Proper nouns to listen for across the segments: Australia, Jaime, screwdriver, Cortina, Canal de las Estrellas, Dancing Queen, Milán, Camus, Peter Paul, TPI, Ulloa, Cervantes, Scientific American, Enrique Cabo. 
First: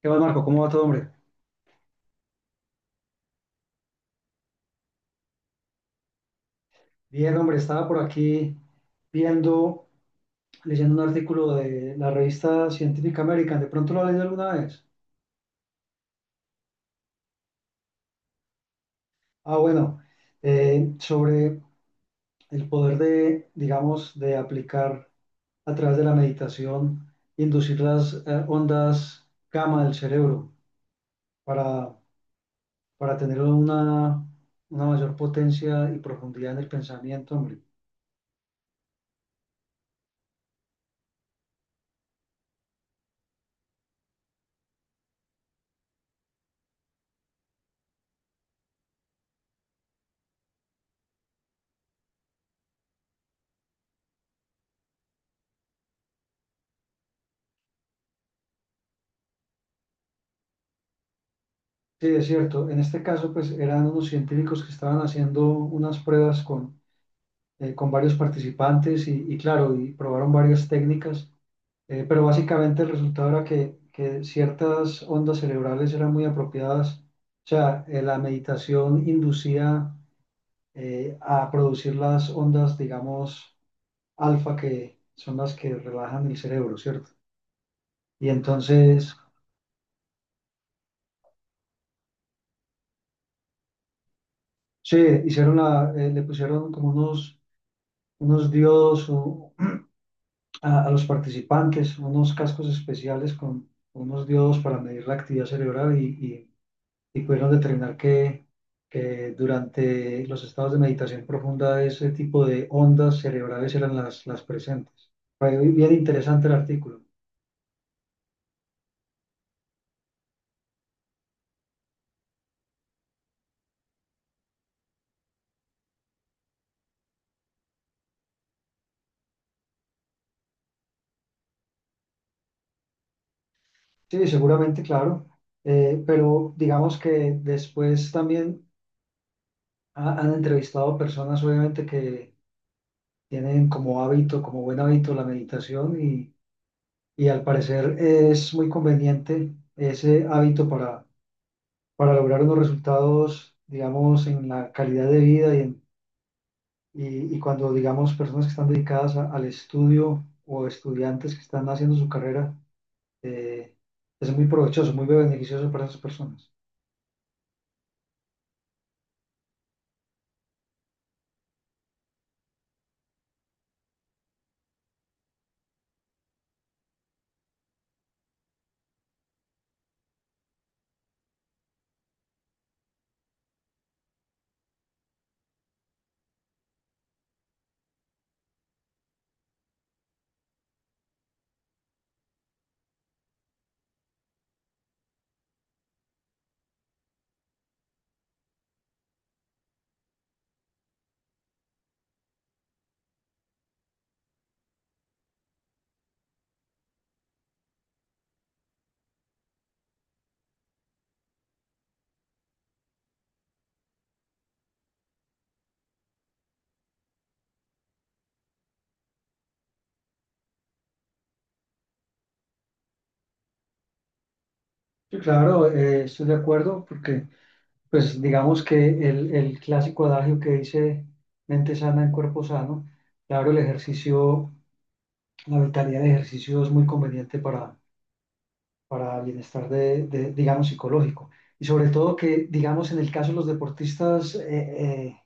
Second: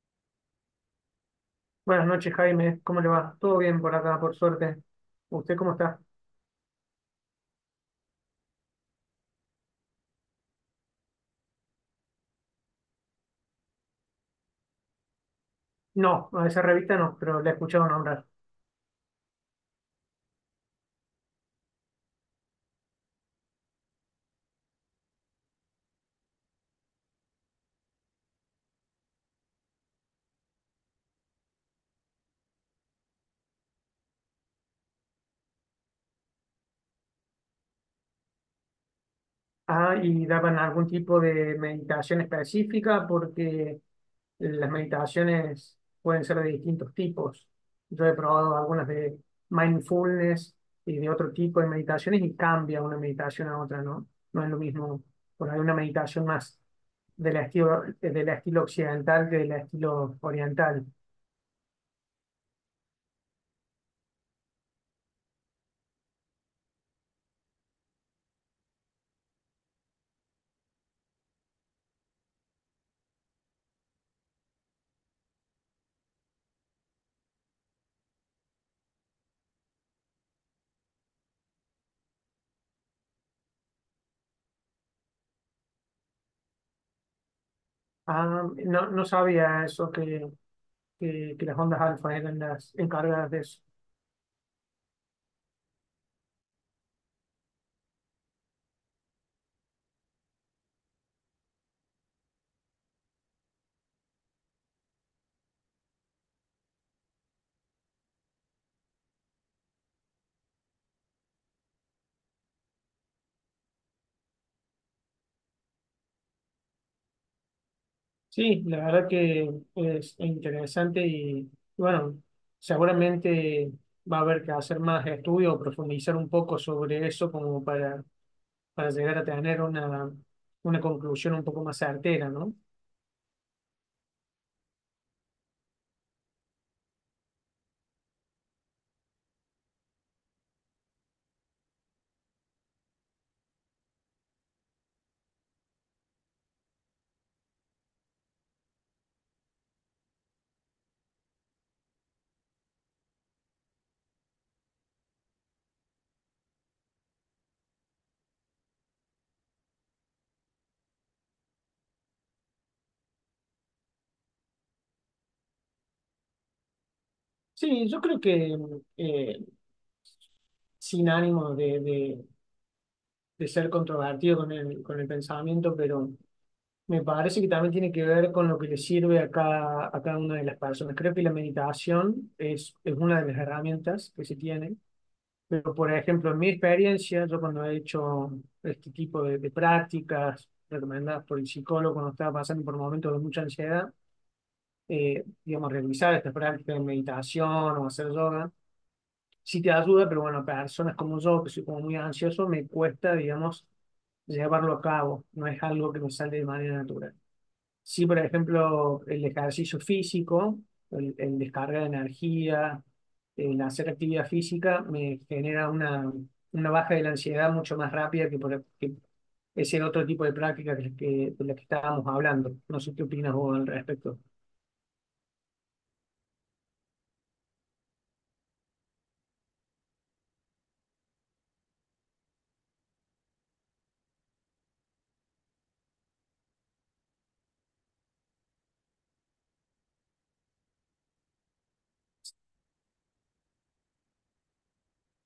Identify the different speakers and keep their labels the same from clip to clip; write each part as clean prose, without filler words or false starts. Speaker 1: ¿Qué más, Marco? ¿Cómo va todo, hombre?
Speaker 2: Buenas noches, Jaime. ¿Cómo le va? Todo bien por acá, por suerte. ¿Usted cómo está?
Speaker 1: Bien, hombre, estaba por aquí viendo, leyendo un artículo de la revista Scientific American. ¿De pronto lo has leído alguna vez?
Speaker 2: No, a esa revista no, pero la he escuchado nombrar.
Speaker 1: Ah, bueno, sobre el poder de, digamos, de aplicar a través de la meditación, inducir las ondas gamma del cerebro, para, para tener una mayor potencia y profundidad en el pensamiento, hombre.
Speaker 2: Ah, ¿y daban algún tipo de meditación específica? Porque las meditaciones pueden ser de distintos tipos. Yo he probado algunas de mindfulness y de otro tipo de meditaciones y cambia una meditación a otra, ¿no? No es lo mismo. Por ahí una meditación más del estilo occidental que del estilo oriental.
Speaker 1: Sí, es cierto. En este caso, pues eran unos científicos que estaban haciendo unas pruebas con varios participantes y, claro, y probaron varias técnicas, pero básicamente el resultado era que ciertas ondas cerebrales eran muy apropiadas. O sea, la meditación inducía a producir las ondas, digamos, alfa, que son las que relajan el cerebro, ¿cierto? Y
Speaker 2: Ah, no, no
Speaker 1: entonces,
Speaker 2: sabía eso, que las ondas alfa eran las encargadas de eso.
Speaker 1: sí, hicieron la, le pusieron como unos, unos diodos, o a los participantes unos cascos especiales con unos diodos para medir la actividad cerebral y pudieron determinar que durante los estados de meditación profunda ese tipo de ondas cerebrales eran las presentes. Fue bien interesante el artículo.
Speaker 2: Sí, la verdad que es interesante y bueno, seguramente va a haber que hacer más estudios o profundizar un poco sobre eso como para llegar a tener una conclusión un poco más certera, ¿no?
Speaker 1: Sí, seguramente, claro, pero digamos que después también han entrevistado personas obviamente que tienen como hábito, como buen hábito la meditación y al parecer es muy conveniente ese hábito para lograr unos resultados, digamos, en la calidad de vida y cuando, digamos, personas que están dedicadas al estudio o estudiantes que están haciendo su carrera, eh, es muy provechoso, muy beneficioso para esas personas.
Speaker 2: Sí, yo creo que eh, sin ánimo de ser controvertido con el pensamiento, pero me parece que también tiene que ver con lo que le sirve a cada una de las personas. Creo que la meditación es una de las herramientas que se tiene, pero por ejemplo, en mi experiencia, yo cuando he hecho este tipo de prácticas recomendadas por el psicólogo cuando estaba pasando por momentos de mucha ansiedad, digamos, realizar estas prácticas de meditación o hacer yoga, sí te ayuda, pero bueno, personas como yo, que soy como muy ansioso, me cuesta, digamos, llevarlo a cabo, no es algo que me sale de manera natural. Sí, por ejemplo, el ejercicio físico, el descargar de energía, el hacer actividad física me genera una baja de la ansiedad mucho más rápida que ese otro tipo de práctica de la que estábamos hablando. No sé qué opinas vos al respecto.
Speaker 1: Sí, claro, estoy de acuerdo porque, pues, digamos que el clásico adagio que dice mente sana en cuerpo sano, claro, el ejercicio, la vitalidad del ejercicio es muy conveniente para bienestar de, digamos, psicológico. Y sobre todo que, digamos, en el caso de los deportistas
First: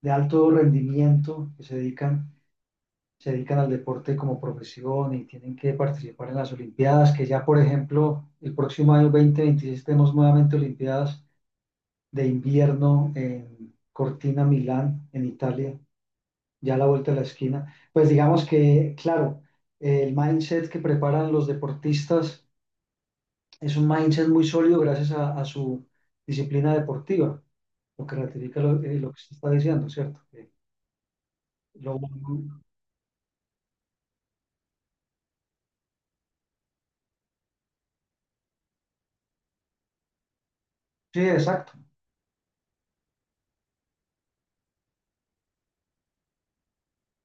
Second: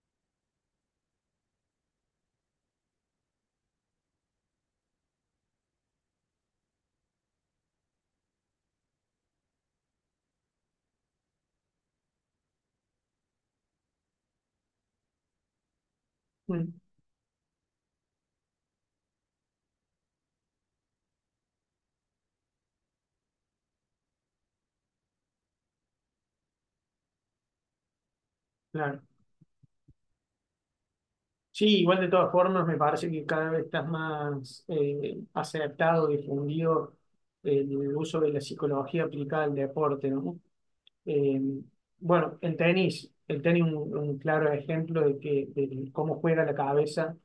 Speaker 1: de alto rendimiento que se dedican al deporte como profesión y tienen que participar en las Olimpiadas, que ya, por ejemplo, el próximo año 2026 tenemos nuevamente Olimpiadas de invierno en Cortina, Milán, en Italia,
Speaker 2: Mm,
Speaker 1: ya a la vuelta de la esquina. Pues digamos que, claro, el mindset que preparan los deportistas es un mindset muy sólido gracias a su disciplina deportiva, lo que ratifica
Speaker 2: claro.
Speaker 1: lo que se está diciendo, ¿cierto? Que
Speaker 2: Sí,
Speaker 1: lo-
Speaker 2: igual de todas formas me parece que cada vez estás más aceptado, difundido el uso de la psicología aplicada al deporte, ¿no?
Speaker 1: sí,
Speaker 2: Eh,
Speaker 1: exacto.
Speaker 2: bueno, el tenis es un claro ejemplo de cómo juega la cabeza.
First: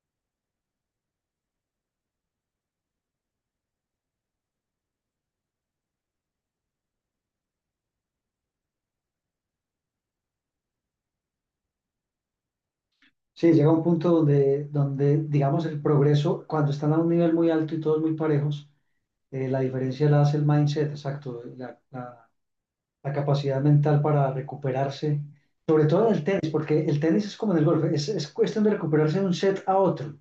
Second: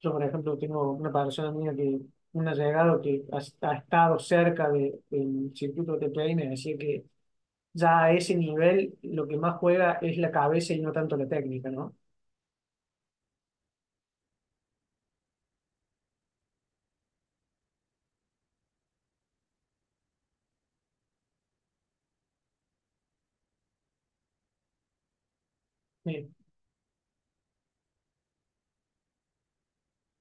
Speaker 2: Yo, por ejemplo, tengo una persona mía un allegado que ha estado cerca del circuito de TPI y me decía que ya a ese nivel lo que más juega es la cabeza y no tanto la técnica, ¿no?
Speaker 1: Sí, llega un punto donde, donde, digamos, el progreso, cuando están a un nivel muy alto y todos muy parejos, la diferencia la hace el mindset, exacto, la capacidad mental para recuperarse, sobre todo en el
Speaker 2: Eh,
Speaker 1: tenis, porque el tenis es como en el golf, es cuestión de recuperarse de un set a otro,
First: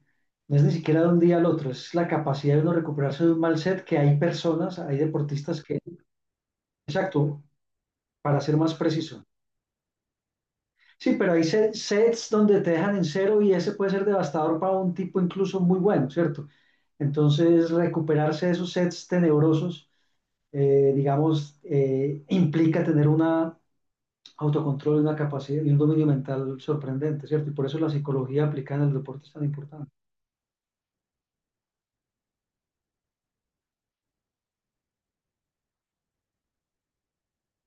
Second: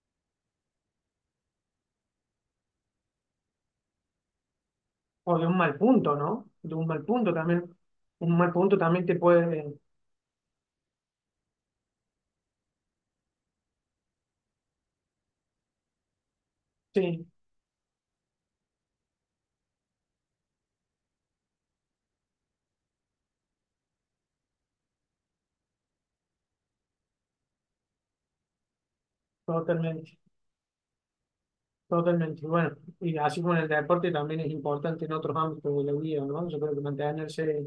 Speaker 1: no es ni siquiera de un día al otro, es la capacidad de uno recuperarse de un mal set que hay personas, hay
Speaker 2: o de un
Speaker 1: deportistas
Speaker 2: mal
Speaker 1: que,
Speaker 2: punto, ¿no? De un mal punto
Speaker 1: exacto,
Speaker 2: también. Un
Speaker 1: para
Speaker 2: mal
Speaker 1: ser más
Speaker 2: punto también te
Speaker 1: preciso.
Speaker 2: puede.
Speaker 1: Sí, pero hay sets donde te dejan en cero y ese puede ser devastador para un tipo incluso muy bueno, ¿cierto?
Speaker 2: Sí,
Speaker 1: Entonces, recuperarse de esos sets tenebrosos, digamos, implica tener una autocontrol y una capacidad y un dominio mental sorprendente, ¿cierto? Y por eso la psicología aplicada en el deporte es tan importante.
Speaker 2: totalmente. Totalmente. Y bueno, y así como en el deporte también es importante en otros ámbitos de la vida, ¿no? Yo creo que mantenerse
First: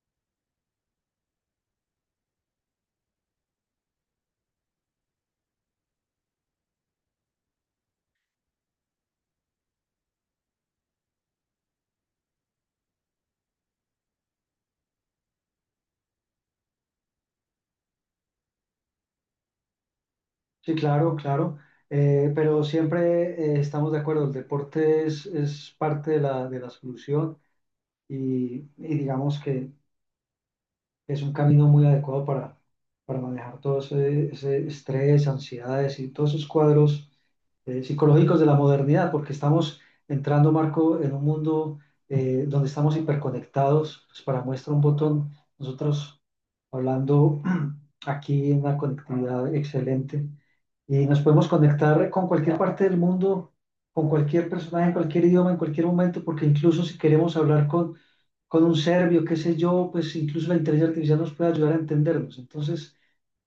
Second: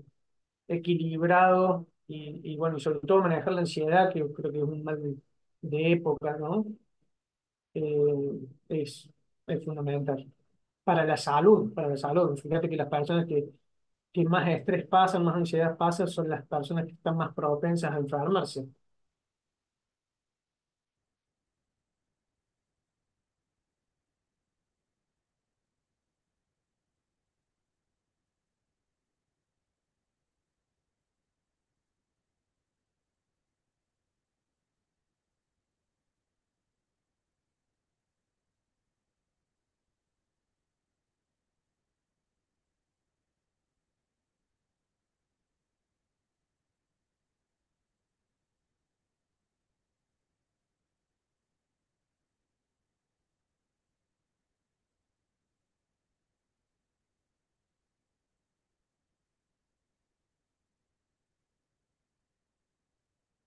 Speaker 2: equilibrado y bueno, y sobre todo manejar la ansiedad, que yo creo que es un mal de época, ¿no? Eh, es, es fundamental. Para la salud, fíjate que las personas que más estrés pasan, más ansiedad pasan, son las personas que están más propensas a enfermarse,
Speaker 1: Sí, claro, claro. Pero siempre estamos de acuerdo, el deporte es parte de la solución y digamos que es un camino muy adecuado para manejar todo ese, ese estrés, ansiedades y todos esos cuadros psicológicos de la modernidad, porque estamos entrando, Marco, en un mundo donde estamos hiperconectados. Pues para muestra un botón, nosotros hablando aquí en una conectividad excelente y nos podemos conectar con cualquier parte del mundo, con cualquier personaje, en cualquier idioma, en cualquier momento, porque incluso si queremos hablar con un serbio, qué sé yo, pues incluso la inteligencia artificial nos puede ayudar a entendernos. Entonces,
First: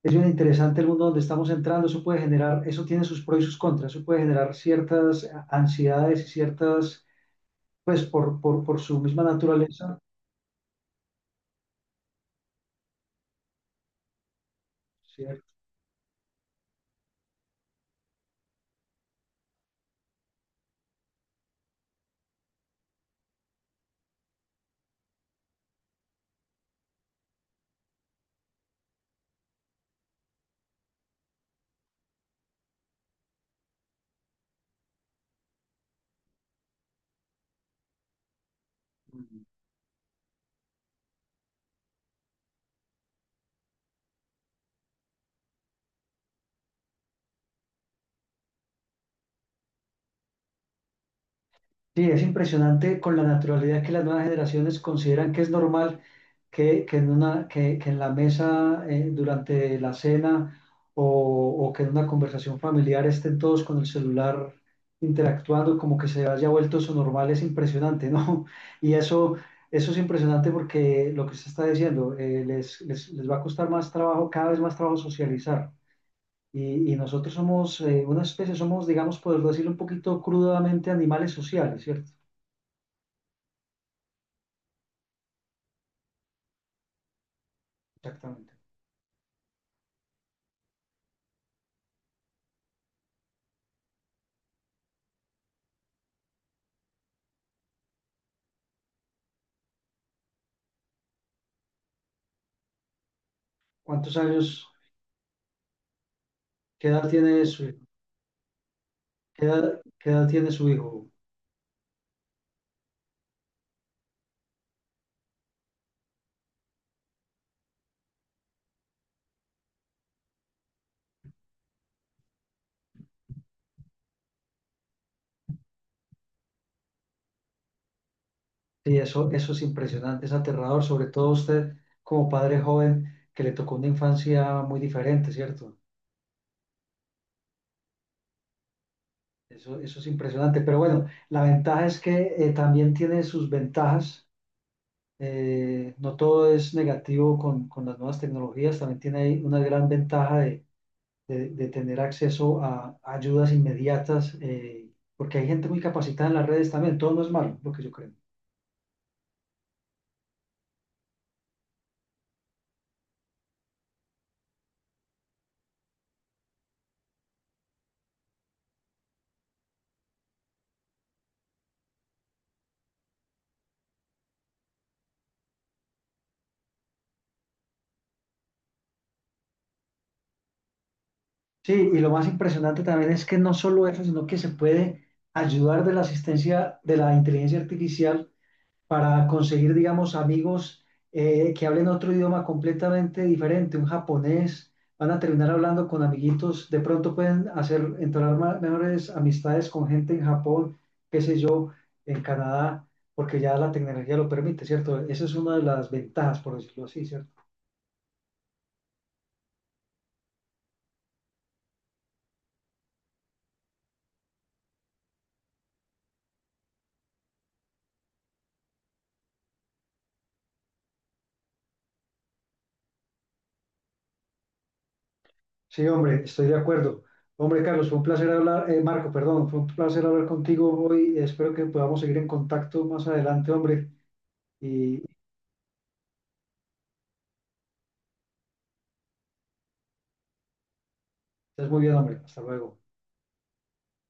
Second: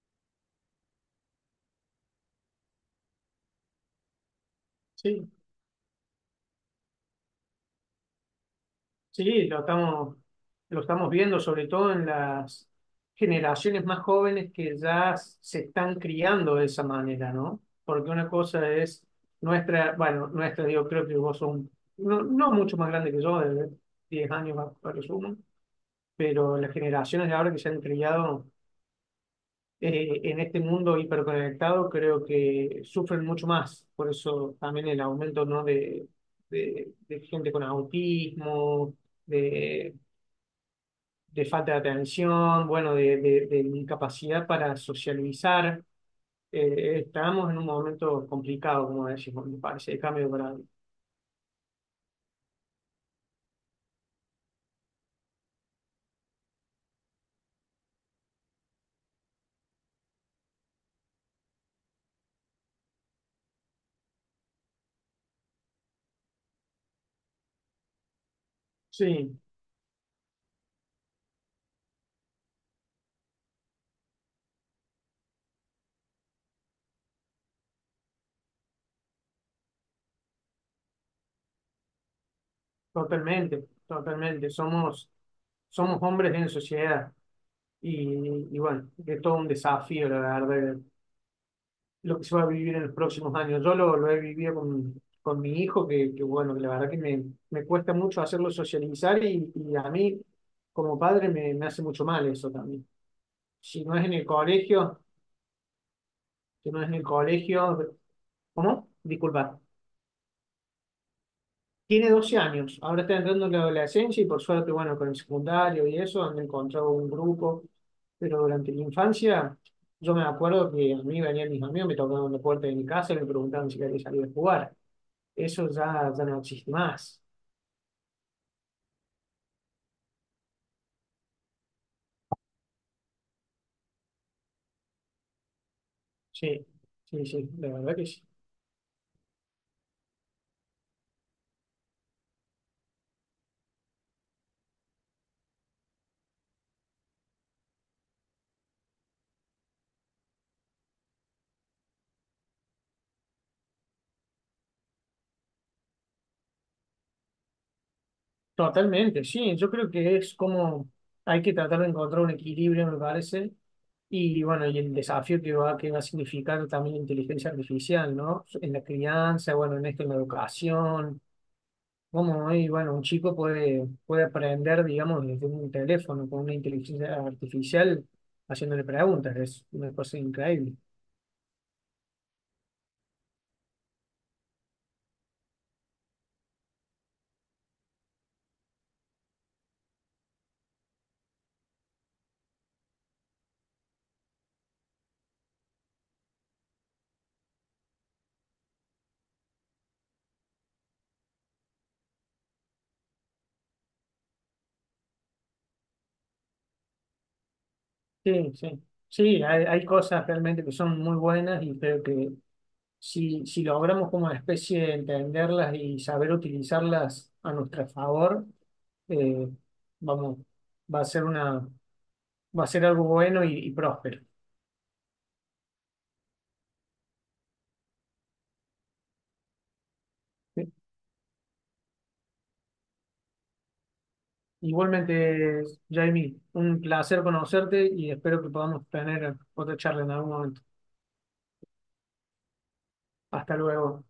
Speaker 1: es bien interesante el mundo donde estamos entrando, eso puede generar, eso tiene sus pros y sus contras, eso puede generar ciertas
Speaker 2: ¿sí?
Speaker 1: ansiedades y ciertas, pues por su misma
Speaker 2: Sí, lo
Speaker 1: naturaleza,
Speaker 2: estamos, lo estamos viendo, sobre todo en las generaciones más jóvenes que ya
Speaker 1: ¿cierto?
Speaker 2: se están criando de esa manera, ¿no? Porque una cosa es nuestra, bueno, nuestra, yo creo que vos sos no, no mucho más grande que yo, de 10 años a lo sumo, pero las generaciones de ahora que se han criado en este mundo hiperconectado creo que sufren mucho más. Por eso también el aumento, ¿no? de gente con autismo, de de falta de atención, bueno, de incapacidad para socializar. Estamos en un momento complicado, como decimos, me parece, de cambio de paradigma.
Speaker 1: Sí, es impresionante con la naturalidad que las nuevas generaciones consideran que es normal que en una, que en la mesa, durante la cena o, o que en una conversación familiar estén todos con el celular interactuando, como que se haya vuelto eso normal, es impresionante, ¿no? Y eso,
Speaker 2: Sí,
Speaker 1: eso es impresionante porque lo que usted está diciendo, les va a costar más trabajo, cada vez más trabajo socializar. Y nosotros somos una especie, somos, digamos, poder decirlo un poquito crudamente, animales sociales, ¿cierto?
Speaker 2: totalmente, totalmente. Somos hombres en sociedad y,
Speaker 1: Exactamente.
Speaker 2: y bueno, es todo un desafío, la verdad, lo que se va a vivir en los próximos años. Yo lo he vivido con mi hijo, que bueno, que la verdad que me cuesta mucho hacerlo socializar y a mí como padre me hace mucho mal eso también. Si no es en
Speaker 1: ¿Cuántos
Speaker 2: el
Speaker 1: años,
Speaker 2: colegio, si no
Speaker 1: qué
Speaker 2: es en el
Speaker 1: edad tiene su hijo?
Speaker 2: colegio, ¿cómo? Disculpa.
Speaker 1: Qué edad tiene su hijo?
Speaker 2: Tiene 12 años, ahora está entrando en la adolescencia y por suerte, bueno, con el secundario y eso, han encontrado un grupo, pero durante la infancia yo me acuerdo que a mí venían mis amigos, me tocaban la puerta de mi casa y me preguntaban si quería salir a jugar. Eso ya, ya no existe más.
Speaker 1: Sí, eso es impresionante, es aterrador, sobre todo usted como padre joven que le tocó una infancia muy diferente, ¿cierto?
Speaker 2: Sí, sí, sí, la verdad que sí.
Speaker 1: Eso es impresionante. Pero bueno, la ventaja es que también tiene sus ventajas. No todo es negativo con las nuevas tecnologías, también tiene ahí una gran ventaja de, de tener acceso a ayudas inmediatas, porque hay gente muy capacitada en las redes también, todo no es malo, lo que yo creo.
Speaker 2: Totalmente, sí, yo creo que es como hay que tratar de encontrar un equilibrio, me parece, y bueno, y el desafío que va a significar también la inteligencia artificial, ¿no? En la crianza, bueno, en esto, en la educación, cómo, hoy, bueno, un chico puede aprender, digamos, desde un teléfono con una inteligencia artificial haciéndole preguntas, es una cosa increíble.
Speaker 1: Sí, y lo más impresionante también es que no solo eso, sino que se puede ayudar de la asistencia de la inteligencia artificial para conseguir, digamos, amigos que hablen otro idioma completamente diferente, un japonés. Van a terminar hablando con amiguitos, de pronto pueden hacer, entablar mejores amistades con gente en Japón, qué sé yo, en Canadá, porque ya la tecnología lo permite, ¿cierto? Esa es una de las ventajas, por decirlo así, ¿cierto?
Speaker 2: Sí, sí, sí, hay cosas realmente que son muy buenas y creo que si logramos como especie entenderlas y saber utilizarlas a nuestro favor, eh, vamos, va a ser una, va a ser algo bueno y próspero.
Speaker 1: Sí, hombre, estoy de acuerdo. Hombre, Carlos, fue un placer hablar, Marco, perdón, fue un placer hablar
Speaker 2: ¿Sí?
Speaker 1: contigo hoy. Espero que podamos seguir en contacto más adelante, hombre. Y
Speaker 2: Igualmente, Jamie, un placer conocerte y espero que podamos tener otra charla en algún momento.
Speaker 1: estás muy bien, hombre. Hasta luego.
Speaker 2: Hasta luego.